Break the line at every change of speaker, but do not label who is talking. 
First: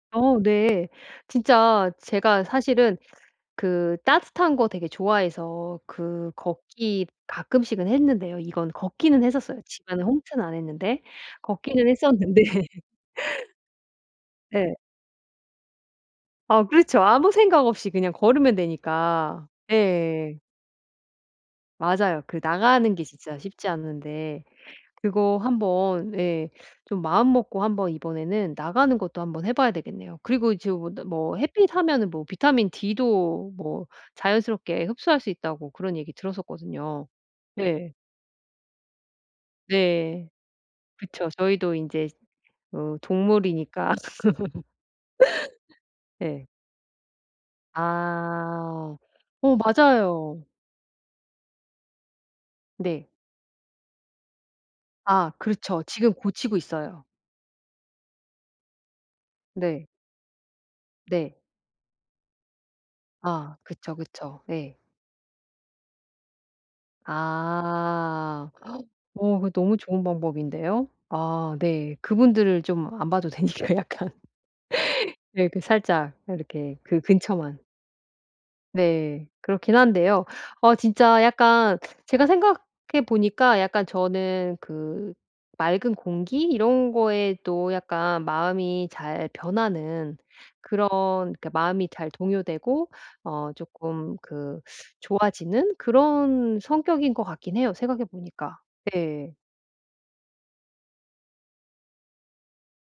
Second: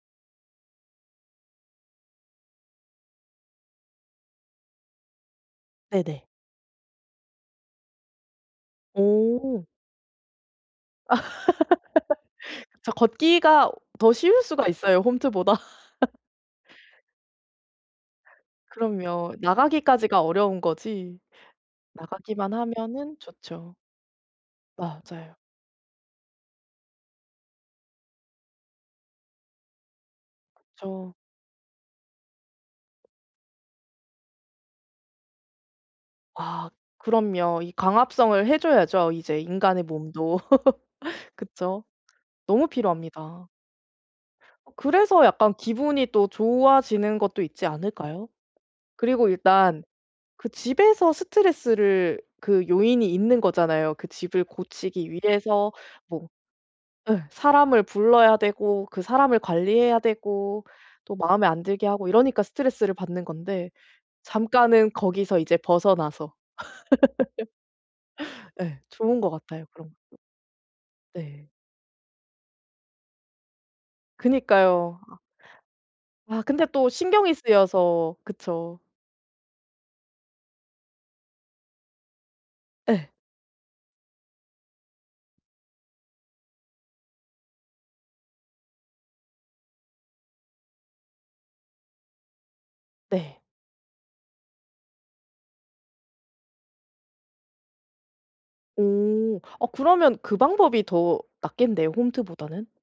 어 네. 진짜 제가 사실은 그 따뜻한 거 되게 좋아해서
네네.
그 걷기 가끔씩은 했는데요. 이건 걷기는 했었어요
어.
집안에 홈트는 안 했는데. 걷기는 했었는데
저 걷기가 더 쉬울 수가
네.
있어요 홈트보다.
아 그렇죠. 아무 생각 없이 그냥 걸으면
그럼요.
되니까.
나가기까지가
예.
어려운 거지.
맞아요. 그
나가기만
나가는 게
하면은
진짜 쉽지
좋죠.
않은데
맞아요.
그거 한번 예 좀 마음먹고 한번 이번에는 나가는 것도 한번 해 봐야 되겠네요. 그리고 지금 근데
그쵸.
뭐 햇빛하면은 뭐 비타민 D도 뭐 자연스럽게 흡수할 수 있다고 그런 얘기
아
들었었거든요.
그럼요. 이
네.
광합성을 해 줘야죠 이제 인간의
네.
몸도.
그쵸. 저희도
그쵸.
인제
너무
어
필요합니다.
동물이니까.
그래서 약간 기분이 또
네.
좋아지는 것도 있지 않을까요?
아.
그리고
어
일단
맞아요.
그 집에서 스트레스를 그 요인이
네.
있는 거잖아요. 그 집을 고치기
아
위해서
그렇죠. 지금
뭐
고치고 있어요.
예 사람을 불러야 되고 그 사람을
네.
관리해야 되고 또
네.
마음에 안 들게 하고 이러니까 스트레스를 받는
아
건데
그쵸, 그쵸. 예.
잠깐은 거기서 이제 벗어나서.
아
예 좋은 것
어 그거
같아요
너무
그런 것도.
좋은 방법인데요.
네.
아 네. 그분들을 좀 안 봐도 되니까 약간
그니까요. 아
이렇게 살짝
아 근데
이렇게
또
그
신경이
근처만.
쓰여서 그쵸.
네. 그렇긴 한데요. 어 진짜 약간 제가 생각해
예.
보니까 약간 저는 그 맑은 공기 이런 것에도 약간 마음이 잘 변하는 그런 그니까 마음이 잘 동요되고
네.
어 쪼끔 그 좋아지는 그런 성격인 것 같긴 해요 생각해 보니까. 네.
오 아 그러면 그 방법이 더 낫겠네요 홈트보다는.